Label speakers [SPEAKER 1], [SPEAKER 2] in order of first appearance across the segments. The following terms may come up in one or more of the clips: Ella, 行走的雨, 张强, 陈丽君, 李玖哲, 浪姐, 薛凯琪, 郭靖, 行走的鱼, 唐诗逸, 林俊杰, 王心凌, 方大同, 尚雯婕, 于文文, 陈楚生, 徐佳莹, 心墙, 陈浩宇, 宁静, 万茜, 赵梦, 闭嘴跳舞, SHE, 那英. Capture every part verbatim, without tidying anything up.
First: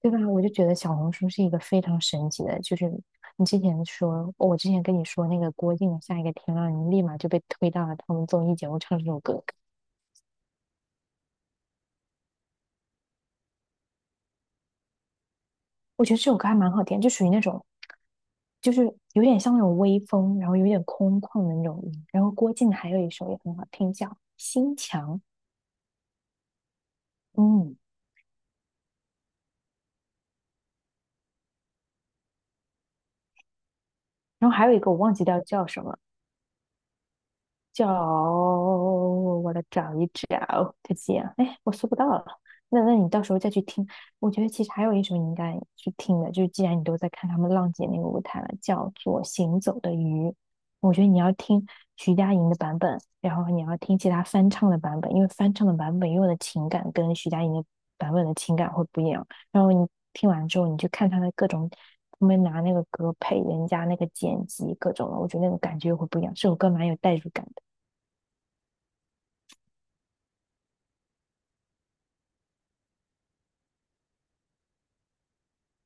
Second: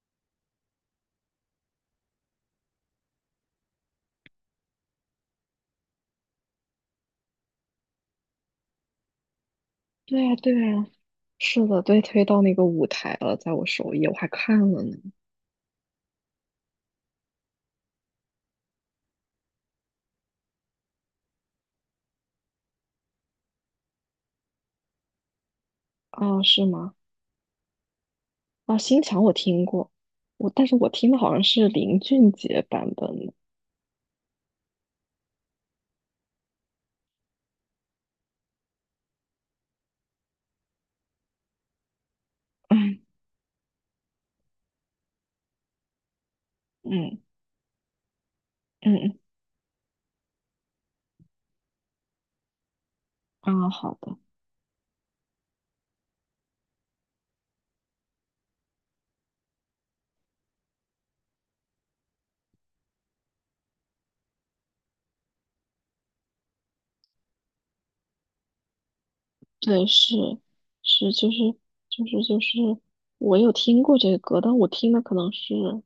[SPEAKER 1] 对吧？我就觉得小红书是一个非常神奇的，就是你之前说，我之前跟你说那个郭靖的下一个天亮，你立马就被推到了他们综艺节目唱这首歌。
[SPEAKER 2] 对呀，对呀，是的，对，推到那个舞台了，在我首页，我还看了呢。
[SPEAKER 1] 我觉得这首歌还蛮好听，就属于那种，就是有点像那种微风，然后有点空旷的那种音然后郭靖还有一首也很好听，叫《心墙》，
[SPEAKER 2] 啊，是吗？
[SPEAKER 1] 嗯，
[SPEAKER 2] 啊，新墙我听过，我但是我听的好像是林俊杰版本的。
[SPEAKER 1] 然后还有一个我忘记掉叫什么，叫我来找一找，再见。哎，我搜不到了。那那
[SPEAKER 2] 嗯
[SPEAKER 1] 你到时候再去听。我觉得其实还有一首你应该去听的，就是既然你都在
[SPEAKER 2] 嗯
[SPEAKER 1] 看他们浪姐那个舞台了，叫
[SPEAKER 2] 嗯
[SPEAKER 1] 做《行走的鱼》。我觉得你要听徐佳莹的版本，然后
[SPEAKER 2] 嗯。
[SPEAKER 1] 你
[SPEAKER 2] 啊，
[SPEAKER 1] 要
[SPEAKER 2] 好
[SPEAKER 1] 听其
[SPEAKER 2] 的，
[SPEAKER 1] 他翻唱的版本，因为翻唱的版本用的情感跟徐佳莹的版本的情感会不一样。然后你听完之后，你去看他的各种，他们拿那个歌配人家那个剪辑各种的，我觉得那个感觉会不一样。这首歌蛮有代入感的。
[SPEAKER 2] 对，是是，就是就是就是，我有听过这个歌，但我听的可能是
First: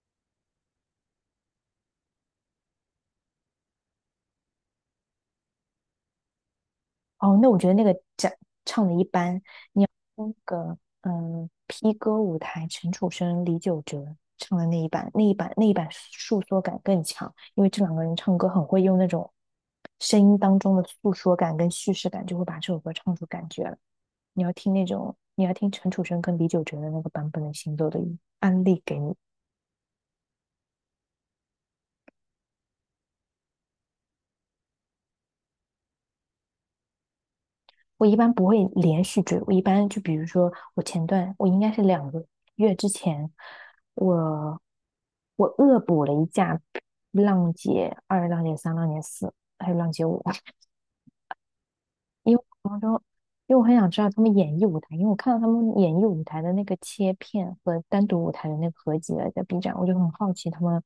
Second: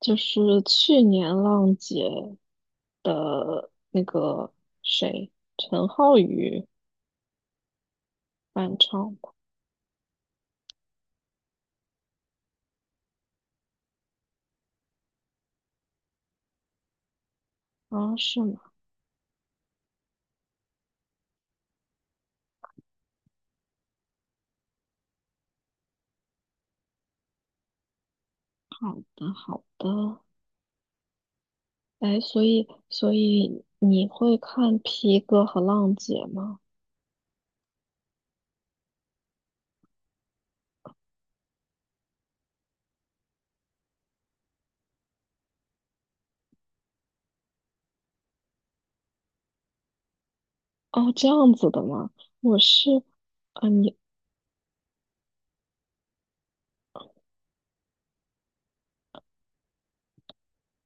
[SPEAKER 2] 就是去年浪姐的那个谁，陈浩宇
[SPEAKER 1] 哦，那我觉得那个讲
[SPEAKER 2] 翻
[SPEAKER 1] 唱的一
[SPEAKER 2] 唱的。
[SPEAKER 1] 般，那个嗯，P 歌舞台陈楚生、李玖哲唱的那一版，那一版那一版诉说感更强，因为这两个人
[SPEAKER 2] 啊，
[SPEAKER 1] 唱
[SPEAKER 2] 是
[SPEAKER 1] 歌
[SPEAKER 2] 吗？
[SPEAKER 1] 很会用那种声音当中的诉说感跟叙事感，就会把这首歌唱出感觉了。你要听那种，你要听陈楚生跟李玖哲的那个版本的《行走的雨》，安利
[SPEAKER 2] 好
[SPEAKER 1] 给你。
[SPEAKER 2] 的，好的。哎，所以，所以你会看皮哥和浪姐吗？
[SPEAKER 1] 我一般不会连续追，我一般就比如说，我前段我应该是两个月之前，我我恶补了一架浪姐二、浪姐三、浪姐四，还有浪姐五，
[SPEAKER 2] 哦，这样子的吗？
[SPEAKER 1] 因为
[SPEAKER 2] 我
[SPEAKER 1] 我当
[SPEAKER 2] 是，
[SPEAKER 1] 中，因为我
[SPEAKER 2] 啊，
[SPEAKER 1] 很想
[SPEAKER 2] 你，
[SPEAKER 1] 知道他们演绎舞台，因为我看到他们演绎舞台的那个切片和单独舞台的那个合集了，在 B 站，我就很好奇他们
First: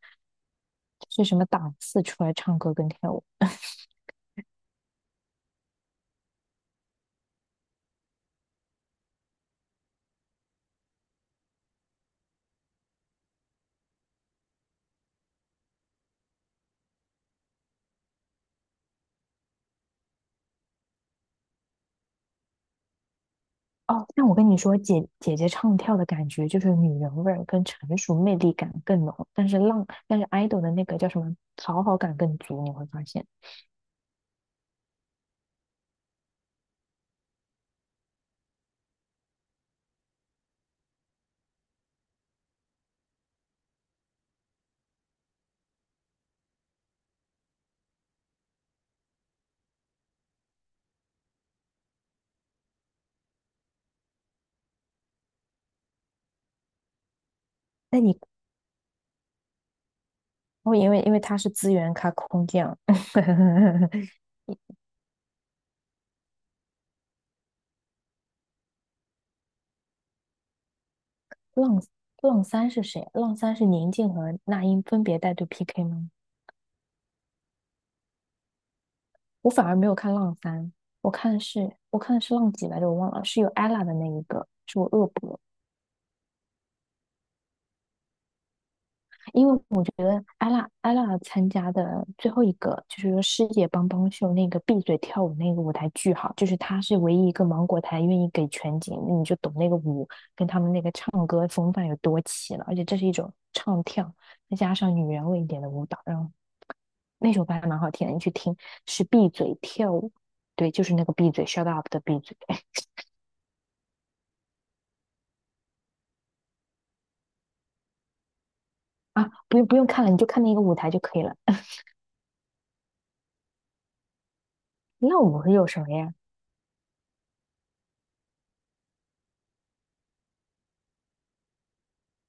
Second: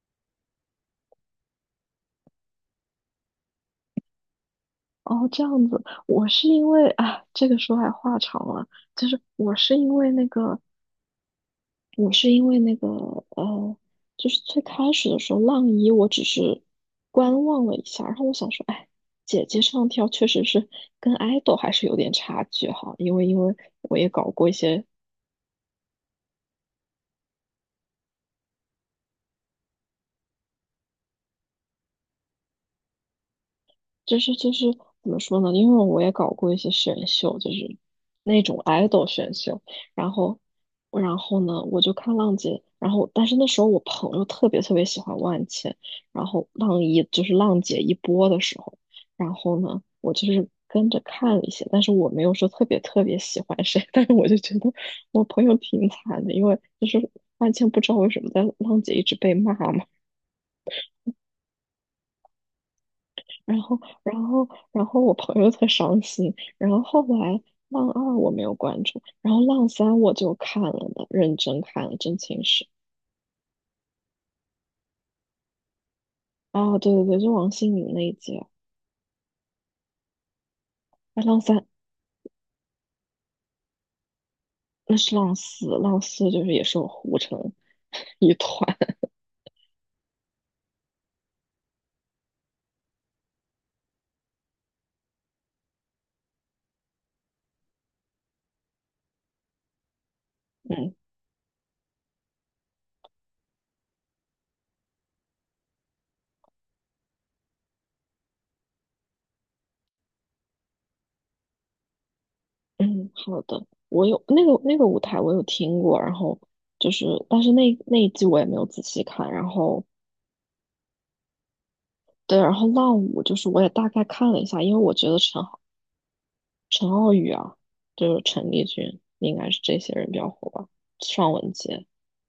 [SPEAKER 1] 是什么档次出来唱歌跟跳舞。
[SPEAKER 2] 哦，这样子，我是因为，啊，这个说来话长了，就是我是因为那个，我是因为那个，呃，就是最开始的时候，浪一我只是观望了一下，然后我想说，哎，姐姐唱跳确实是跟 idol 还是有点差距哈。因为因为我
[SPEAKER 1] 哦，
[SPEAKER 2] 也搞
[SPEAKER 1] 但我
[SPEAKER 2] 过
[SPEAKER 1] 跟
[SPEAKER 2] 一
[SPEAKER 1] 你说，
[SPEAKER 2] 些，
[SPEAKER 1] 姐姐姐唱跳的感觉就是女人味儿跟成熟魅力感更浓，但是浪，但是 idol 的那个叫什么讨好感更足，你会发现。
[SPEAKER 2] 就是就是怎么说呢？因为我也搞过一些选秀，就是那种 idol 选秀。然后然后呢，我就看浪姐，然后但是那时候我朋友特别特别喜欢万茜，然后浪一就是浪姐一播的时候，然后呢，我就是跟着看了一些，但是我没有说特别特别喜欢谁，但是我就觉得我朋友挺惨的，因为就是万茜不知道
[SPEAKER 1] 那
[SPEAKER 2] 为
[SPEAKER 1] 你
[SPEAKER 2] 什么在浪姐一直被骂嘛。
[SPEAKER 1] 哦，因为因为他是资源咖空降，
[SPEAKER 2] 然后，然后，然后我朋友特伤心。然后后来浪二我没有关注，然后浪三我就看了的，认真
[SPEAKER 1] 浪
[SPEAKER 2] 看了《真
[SPEAKER 1] 浪
[SPEAKER 2] 情实》。
[SPEAKER 1] 三是谁？浪三是宁静和那英分别带队 P K 吗？
[SPEAKER 2] 啊，对对对，就王心凌那一集啊。
[SPEAKER 1] 我反而没有看浪三，我
[SPEAKER 2] 哎，
[SPEAKER 1] 看
[SPEAKER 2] 浪
[SPEAKER 1] 的
[SPEAKER 2] 三，
[SPEAKER 1] 是我看的是浪几来着，我忘了，是有 ella 的那一个，是我
[SPEAKER 2] 那
[SPEAKER 1] 恶
[SPEAKER 2] 是浪
[SPEAKER 1] 补。
[SPEAKER 2] 四，浪四就是也是我糊成 一团。
[SPEAKER 1] 因为我觉得艾拉艾拉参加的最后一个就是说世界帮帮秀那个闭嘴跳舞那个舞台巨好，就是她是唯一一个芒果台愿意给全景，你就懂那个舞跟他们那个
[SPEAKER 2] 嗯
[SPEAKER 1] 唱歌风范有多齐了，而且这是一种唱跳，再加上女人味一点的舞蹈，然后那首歌还蛮好听的，你去听是闭嘴跳舞，对，就是那个闭嘴 shut up 的闭嘴
[SPEAKER 2] 嗯，好的。我有那个那个舞台我有听过，然后就是，但是那那一季我也没有仔细看。
[SPEAKER 1] 啊，
[SPEAKER 2] 然
[SPEAKER 1] 不用不
[SPEAKER 2] 后
[SPEAKER 1] 用看了，你就看那个舞台就可以了。
[SPEAKER 2] 对，然后浪五就是我也大概看了一下，因为我觉得
[SPEAKER 1] 那
[SPEAKER 2] 陈
[SPEAKER 1] 我有什么呀？
[SPEAKER 2] 陈浩宇啊，就是陈丽君，应该是这些人比较火吧。尚雯婕，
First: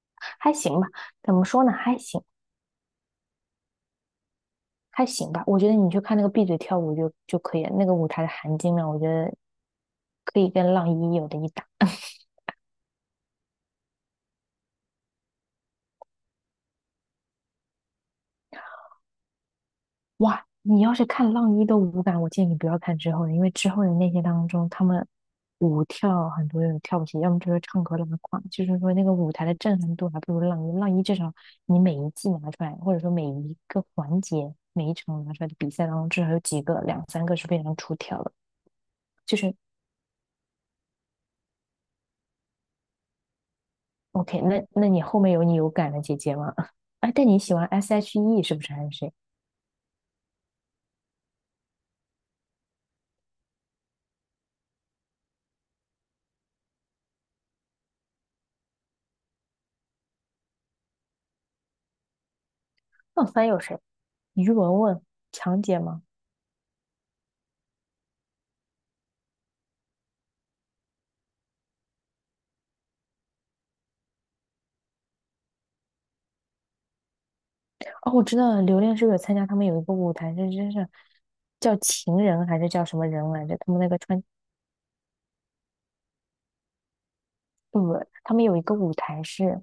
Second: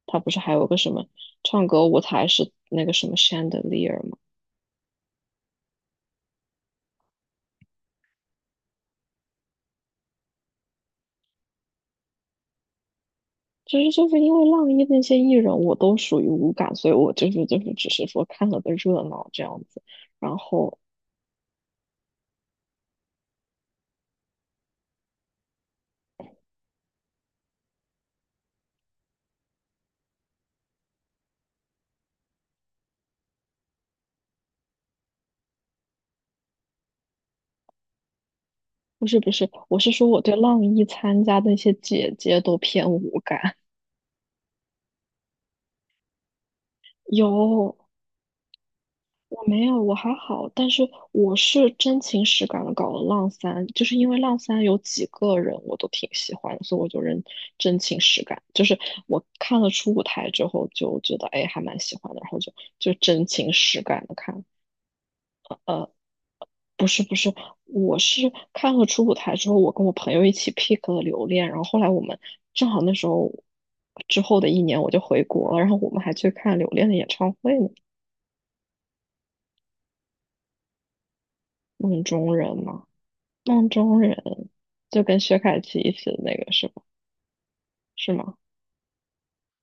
[SPEAKER 2] 她不是
[SPEAKER 1] 还
[SPEAKER 2] 还有个
[SPEAKER 1] 行吧，
[SPEAKER 2] 什么
[SPEAKER 1] 怎么说
[SPEAKER 2] 唱
[SPEAKER 1] 呢？
[SPEAKER 2] 歌
[SPEAKER 1] 还
[SPEAKER 2] 舞
[SPEAKER 1] 行。
[SPEAKER 2] 台是那个什么 chandelier 吗？
[SPEAKER 1] 还行吧。我觉得你去看那个闭嘴跳舞就就可以了，那个舞台的含金量，我觉得可以跟浪一有的一搭。
[SPEAKER 2] 就是就是因为浪一那些艺人，我都属于无感，所以我就是就是只是说看了个热闹这样子。然
[SPEAKER 1] 哇，
[SPEAKER 2] 后
[SPEAKER 1] 你要是看浪一的舞感，我建议你不要看之后的，因为之后的那些当中，他们舞跳很多人跳不起，要么就是唱歌拉胯，就是说那个舞台的震撼度还不如浪一。浪一至少你每一季拿出来，或者说每一个环节、每一场拿出来的比赛当中，至少有几个、两三个是非常出挑的。
[SPEAKER 2] 不是不
[SPEAKER 1] 就
[SPEAKER 2] 是，
[SPEAKER 1] 是
[SPEAKER 2] 我是说我对浪一参加的那些姐姐都偏无感。
[SPEAKER 1] OK，那那你后面有你有感的姐姐吗？哎，但你喜欢
[SPEAKER 2] 有
[SPEAKER 1] S H E 是不是还是谁？
[SPEAKER 2] 我没有，我还好，但是我是真情实感的搞了浪三，就是因为浪三有几个人我都挺喜欢的，所以我就认真情实感，就是我看了初舞台之后就觉得哎还蛮喜欢的，然后就就真
[SPEAKER 1] 那翻
[SPEAKER 2] 情
[SPEAKER 1] 有谁？
[SPEAKER 2] 实感的看。
[SPEAKER 1] 于文文、强姐吗？
[SPEAKER 2] 不是不是，我是看了初舞台之后，我跟我朋友一起 pick 了留恋，然后后来我们正好那时候之后的一年我就回国了，然后我们还去看留恋的演唱会呢，
[SPEAKER 1] 哦，我知道了，榴莲是不是有参加他们有一个舞台，这真是叫
[SPEAKER 2] 梦
[SPEAKER 1] 情
[SPEAKER 2] 中
[SPEAKER 1] 人
[SPEAKER 2] 人
[SPEAKER 1] 还是叫
[SPEAKER 2] 嘛。
[SPEAKER 1] 什么人来着？
[SPEAKER 2] 梦
[SPEAKER 1] 他们那个
[SPEAKER 2] 中
[SPEAKER 1] 穿
[SPEAKER 2] 人就跟薛凯琪一起的那个是吧？
[SPEAKER 1] 不不，
[SPEAKER 2] 是
[SPEAKER 1] 他
[SPEAKER 2] 吗？
[SPEAKER 1] 们有一个舞台是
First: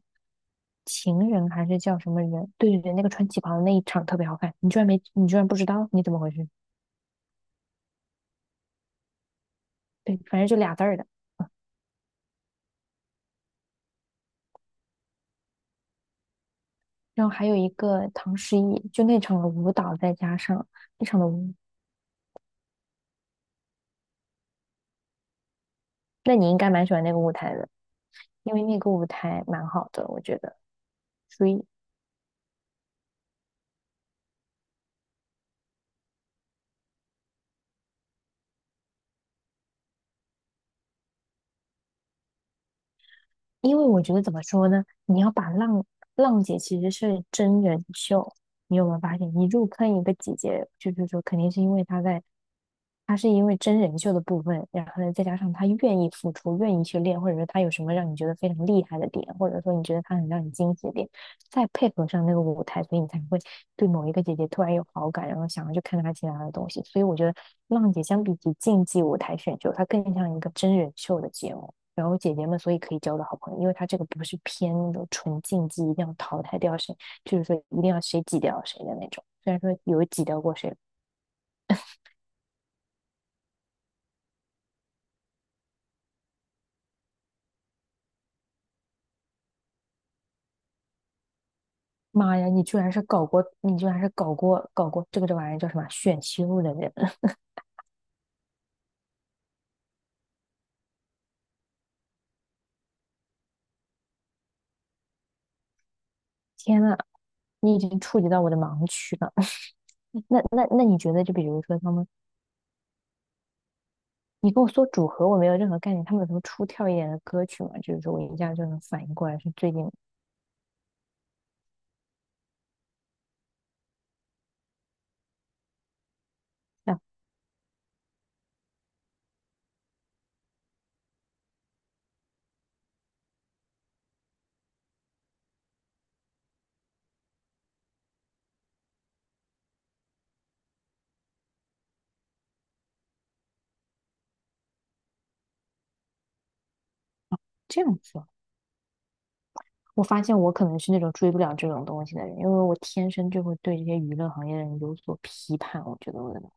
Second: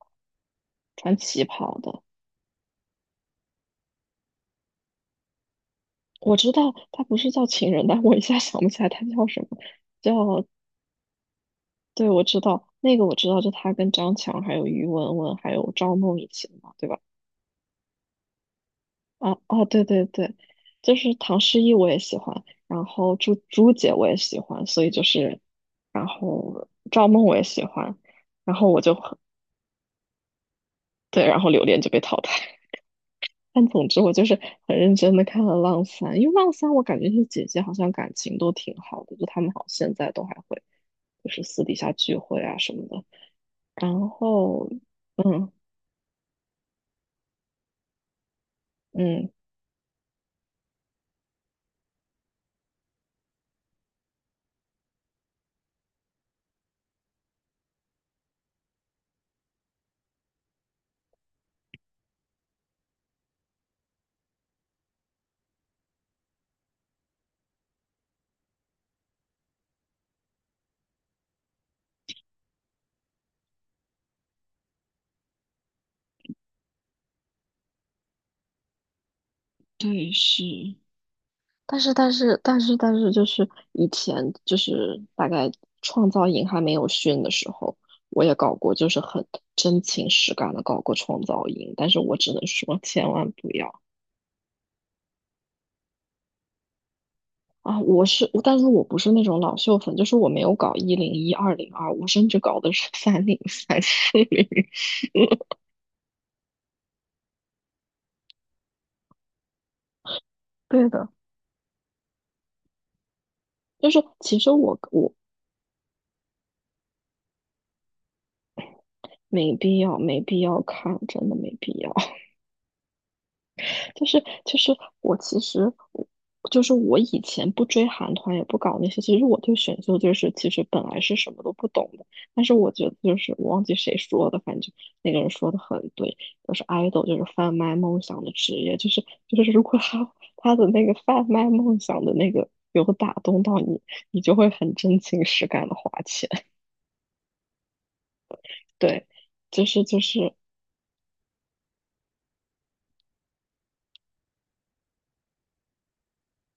[SPEAKER 2] 穿
[SPEAKER 1] 情
[SPEAKER 2] 旗
[SPEAKER 1] 人还
[SPEAKER 2] 袍
[SPEAKER 1] 是叫
[SPEAKER 2] 的，
[SPEAKER 1] 什么人？对对对，那个穿旗袍的那一场特别好看，你居然没你居然不知道，你怎么回
[SPEAKER 2] 我
[SPEAKER 1] 事？
[SPEAKER 2] 知道他不是叫情人，但我一下想不起来他叫什么，叫，
[SPEAKER 1] 对，反正就俩字儿的。
[SPEAKER 2] 对，我知道那个我知道，就他跟张强还有于文文还有赵梦一起的嘛，对吧？
[SPEAKER 1] 然后还有一个唐诗逸，就那
[SPEAKER 2] 啊
[SPEAKER 1] 场的
[SPEAKER 2] 啊，
[SPEAKER 1] 舞
[SPEAKER 2] 对
[SPEAKER 1] 蹈，
[SPEAKER 2] 对
[SPEAKER 1] 再
[SPEAKER 2] 对，
[SPEAKER 1] 加上
[SPEAKER 2] 就
[SPEAKER 1] 那
[SPEAKER 2] 是
[SPEAKER 1] 场的
[SPEAKER 2] 唐
[SPEAKER 1] 舞。
[SPEAKER 2] 诗逸我也喜欢，然后朱朱姐我也喜欢，所以就是，然
[SPEAKER 1] 那你应
[SPEAKER 2] 后
[SPEAKER 1] 该蛮喜欢
[SPEAKER 2] 赵
[SPEAKER 1] 那个
[SPEAKER 2] 梦
[SPEAKER 1] 舞
[SPEAKER 2] 我也
[SPEAKER 1] 台
[SPEAKER 2] 喜
[SPEAKER 1] 的，
[SPEAKER 2] 欢，
[SPEAKER 1] 因
[SPEAKER 2] 然
[SPEAKER 1] 为
[SPEAKER 2] 后
[SPEAKER 1] 那
[SPEAKER 2] 我
[SPEAKER 1] 个
[SPEAKER 2] 就
[SPEAKER 1] 舞
[SPEAKER 2] 很
[SPEAKER 1] 台蛮好的，我觉得
[SPEAKER 2] 对，然
[SPEAKER 1] 所
[SPEAKER 2] 后
[SPEAKER 1] 以。属
[SPEAKER 2] 榴
[SPEAKER 1] 于
[SPEAKER 2] 莲就被淘汰。但总之，我就是很认真的看了《浪三》，因为《浪三》我感觉是姐姐好像感情都挺好的，就他们好像现在都还会就是私底下聚会啊什么的。
[SPEAKER 1] 因为我
[SPEAKER 2] 然
[SPEAKER 1] 觉得怎么说
[SPEAKER 2] 后，
[SPEAKER 1] 呢？你要把
[SPEAKER 2] 嗯
[SPEAKER 1] 浪浪姐其实是真人秀，你有没有发
[SPEAKER 2] 嗯，
[SPEAKER 1] 现？你入坑一个姐姐，就是说肯定是因为她在，她是因为真人秀的部分，然后呢再加上她愿意付出，愿意去练，或者说她有什么让你觉得非常厉害的点，或者说你觉得她很让你惊喜的点，再配合上那个舞台，所以你才会对某一个姐姐突然有好感，然后想要去看她其他的东西。所以我觉得浪姐相比起竞技舞台选秀，它更像一个真人秀的节目。然后姐姐们所以可以交到好朋友，因为他这个不是偏那种纯竞技，一定要淘汰掉谁，就是说一定要谁挤掉谁的那种。虽然说有
[SPEAKER 2] 对，
[SPEAKER 1] 挤掉过谁，
[SPEAKER 2] 是，但是但是但是但是，就是以前就是大概创造营还没有训的时候，我也搞过，就是很真情实感的搞过创造营，但是我只
[SPEAKER 1] 妈
[SPEAKER 2] 能
[SPEAKER 1] 呀，你居
[SPEAKER 2] 说
[SPEAKER 1] 然是
[SPEAKER 2] 千
[SPEAKER 1] 搞
[SPEAKER 2] 万
[SPEAKER 1] 过，
[SPEAKER 2] 不
[SPEAKER 1] 你
[SPEAKER 2] 要。
[SPEAKER 1] 居然是搞过搞过这个这玩意儿叫什么选秀的人，
[SPEAKER 2] 啊，我是，我但是我不是那种老秀粉，就是我没有搞一零一、二零二，我甚至搞的是 三零三、四零。
[SPEAKER 1] 天呐，你已经触及到我的盲区了。那那那
[SPEAKER 2] 对
[SPEAKER 1] 你
[SPEAKER 2] 的，
[SPEAKER 1] 觉得，就比如说他们，
[SPEAKER 2] 就是其
[SPEAKER 1] 你
[SPEAKER 2] 实
[SPEAKER 1] 跟我
[SPEAKER 2] 我
[SPEAKER 1] 说组
[SPEAKER 2] 我
[SPEAKER 1] 合，我没有任何概念，他们有什么出挑一点的歌曲吗？就是说我一下就能反应过来是
[SPEAKER 2] 没
[SPEAKER 1] 最
[SPEAKER 2] 必
[SPEAKER 1] 近
[SPEAKER 2] 要，没必要看，真的没必要。就是就是我其实我就是
[SPEAKER 1] 啊
[SPEAKER 2] 我以前不追韩团，也不搞那些。其实我对选秀就是其实本来是什么都不懂的，但是我觉得就是我忘记谁说的，反正那个人说的很对，就是 idol 就是贩卖梦想的职业，就是就是如果他他的那个贩卖梦想的那个有打动到你，你就会很真情实感的花钱。
[SPEAKER 1] 这样子。
[SPEAKER 2] 对，就是就
[SPEAKER 1] 我发
[SPEAKER 2] 是
[SPEAKER 1] 现我可能是那种追不了这种东西的人，因为我天生就会对这些娱乐行业的人有所批判。我觉得我的脑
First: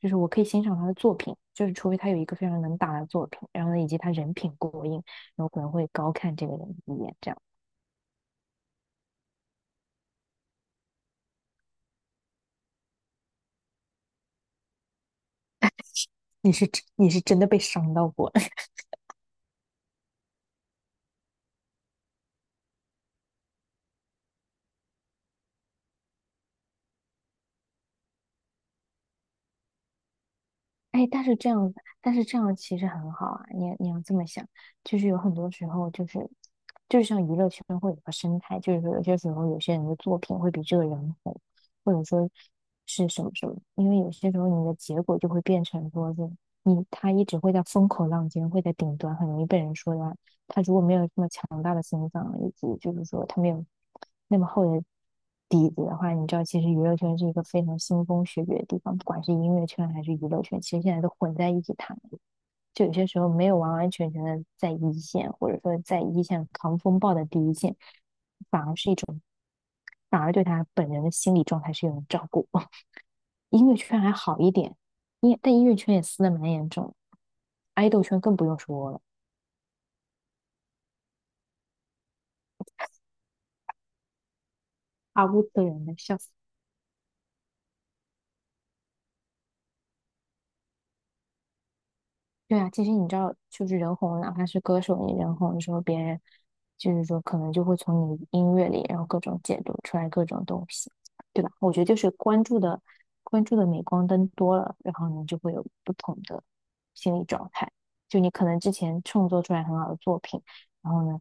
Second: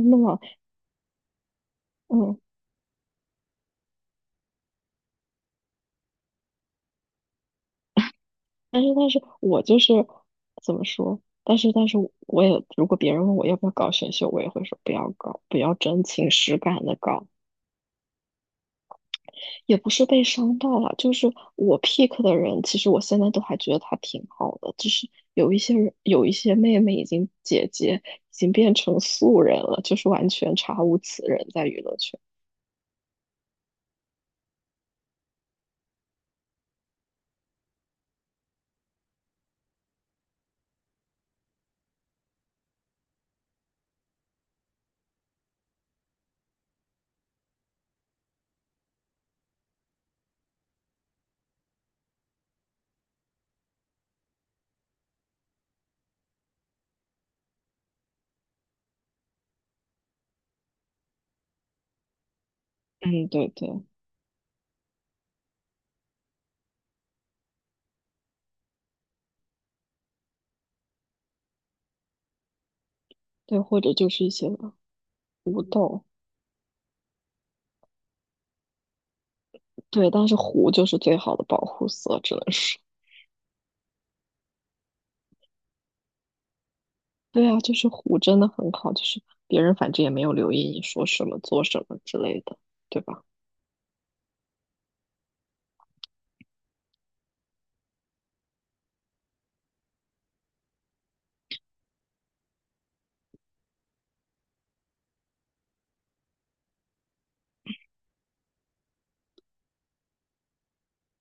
[SPEAKER 1] 就
[SPEAKER 2] 的
[SPEAKER 1] 是我
[SPEAKER 2] 吗？
[SPEAKER 1] 可以欣赏他的作品，就是除非他有一个
[SPEAKER 2] 嗯，
[SPEAKER 1] 非常能打的作品，然后呢，以及他人品过硬，然后可能会高看这个人一眼。这样，
[SPEAKER 2] 但是，但是我就是怎么说？但是，但是我也，如果别人问我要不要搞选秀，我也会说不要搞，不要真情
[SPEAKER 1] 你
[SPEAKER 2] 实
[SPEAKER 1] 是真
[SPEAKER 2] 感的
[SPEAKER 1] 你是
[SPEAKER 2] 搞。
[SPEAKER 1] 真的被伤到过。
[SPEAKER 2] 也不是被伤到了，就是我 pick 的人，其实我现在都还觉得他挺好的，只是有一些人，有一些妹妹已经姐姐已经变成素人了，就是完全查无
[SPEAKER 1] 哎，
[SPEAKER 2] 此
[SPEAKER 1] 但是
[SPEAKER 2] 人
[SPEAKER 1] 这
[SPEAKER 2] 在
[SPEAKER 1] 样，
[SPEAKER 2] 娱乐
[SPEAKER 1] 但
[SPEAKER 2] 圈。
[SPEAKER 1] 是这样其实很好啊。你你要这么想，就是有很多时候，就是就像娱乐圈会有个生态，就是说有些时候有些人的作品会比这个人红，或者说是什么什么。因为有些时候你的结果就会变成说是你他一直会在风口浪尖，会在顶端，很容易被人说他他如果没有这么强大的心脏，以及就是说他没有那么厚的底子的话，你知道，其实娱乐圈是一个非常腥风血雨的地方，不管是音乐圈还是娱乐圈，其实现在都混在一起谈，就有些时
[SPEAKER 2] 嗯，
[SPEAKER 1] 候没
[SPEAKER 2] 对
[SPEAKER 1] 有完
[SPEAKER 2] 对
[SPEAKER 1] 完全全的在一线，或者说在一线扛风暴的第一线，反而是一种，反而对他本人的心理状态是一种照顾。
[SPEAKER 2] 对，
[SPEAKER 1] 音乐
[SPEAKER 2] 或者
[SPEAKER 1] 圈
[SPEAKER 2] 就
[SPEAKER 1] 还
[SPEAKER 2] 是一
[SPEAKER 1] 好
[SPEAKER 2] 些
[SPEAKER 1] 一点，音但
[SPEAKER 2] 胡
[SPEAKER 1] 音乐圈也
[SPEAKER 2] 豆，
[SPEAKER 1] 撕的蛮严重，爱豆圈更不用说了，
[SPEAKER 2] 对，但是胡就是最好的保护色，只能说。
[SPEAKER 1] 阿乌斯人的笑死。
[SPEAKER 2] 对啊，就是虎真的很好，就是别人反正也没有留意你说什么、做什么之类的，
[SPEAKER 1] 对啊，其实
[SPEAKER 2] 对
[SPEAKER 1] 你知
[SPEAKER 2] 吧？
[SPEAKER 1] 道，就是人红，哪怕是歌手，你人红的时候，别人就是说，可能就会从你音乐里，然后各种解读出来各种东西，对吧？我觉得就是关注的关注的镁光灯多了，然后你就会有不同的心理状态。就你可能之前创作出来很好的作品，然后呢，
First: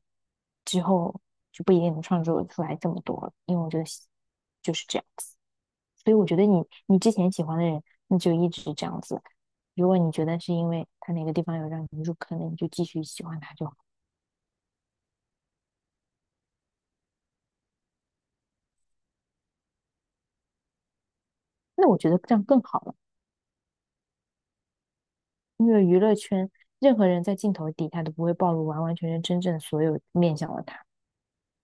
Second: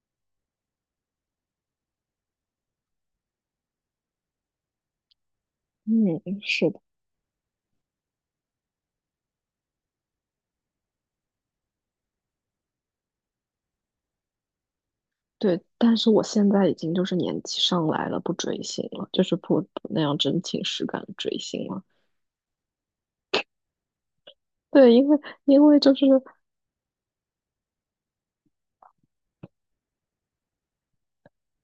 [SPEAKER 1] 之后就不一定能创作出来这么多了，因为我觉得就是这样子。所以
[SPEAKER 2] 嗯，
[SPEAKER 1] 我觉得你
[SPEAKER 2] 是的，
[SPEAKER 1] 你之前喜欢的人，那就一直这样子。如果你觉得是因为他哪个地方有让你入坑的，你就继续喜欢他就好。
[SPEAKER 2] 对，但是我现在已经就是年纪上来了，不追星了，就是不不那样真情实感的追星了。
[SPEAKER 1] 那我觉得这样更好了，
[SPEAKER 2] 对，因为因
[SPEAKER 1] 因
[SPEAKER 2] 为
[SPEAKER 1] 为
[SPEAKER 2] 就
[SPEAKER 1] 娱
[SPEAKER 2] 是，
[SPEAKER 1] 乐圈任何人在镜头底下都不会暴露完完全全真正所有面向的他。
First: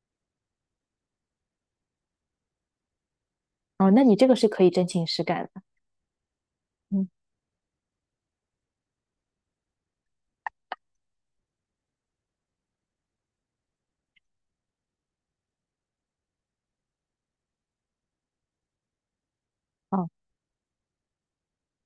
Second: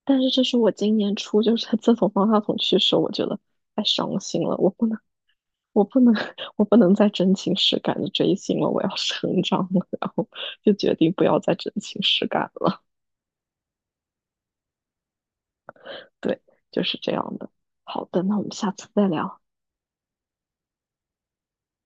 [SPEAKER 2] 但是这是我今年初，就是 自从方大同去世，我觉得太
[SPEAKER 1] 哦，那你
[SPEAKER 2] 伤
[SPEAKER 1] 这个
[SPEAKER 2] 心
[SPEAKER 1] 是
[SPEAKER 2] 了，
[SPEAKER 1] 可
[SPEAKER 2] 我
[SPEAKER 1] 以
[SPEAKER 2] 不
[SPEAKER 1] 真
[SPEAKER 2] 能，
[SPEAKER 1] 情实感的。
[SPEAKER 2] 我不能，我不能
[SPEAKER 1] 嗯，
[SPEAKER 2] 再真情实感的追星了，我要 成长了，然后就决定不要再真情实感了。对，就是这样的。好的，那我们下次再聊。
[SPEAKER 1] 哦，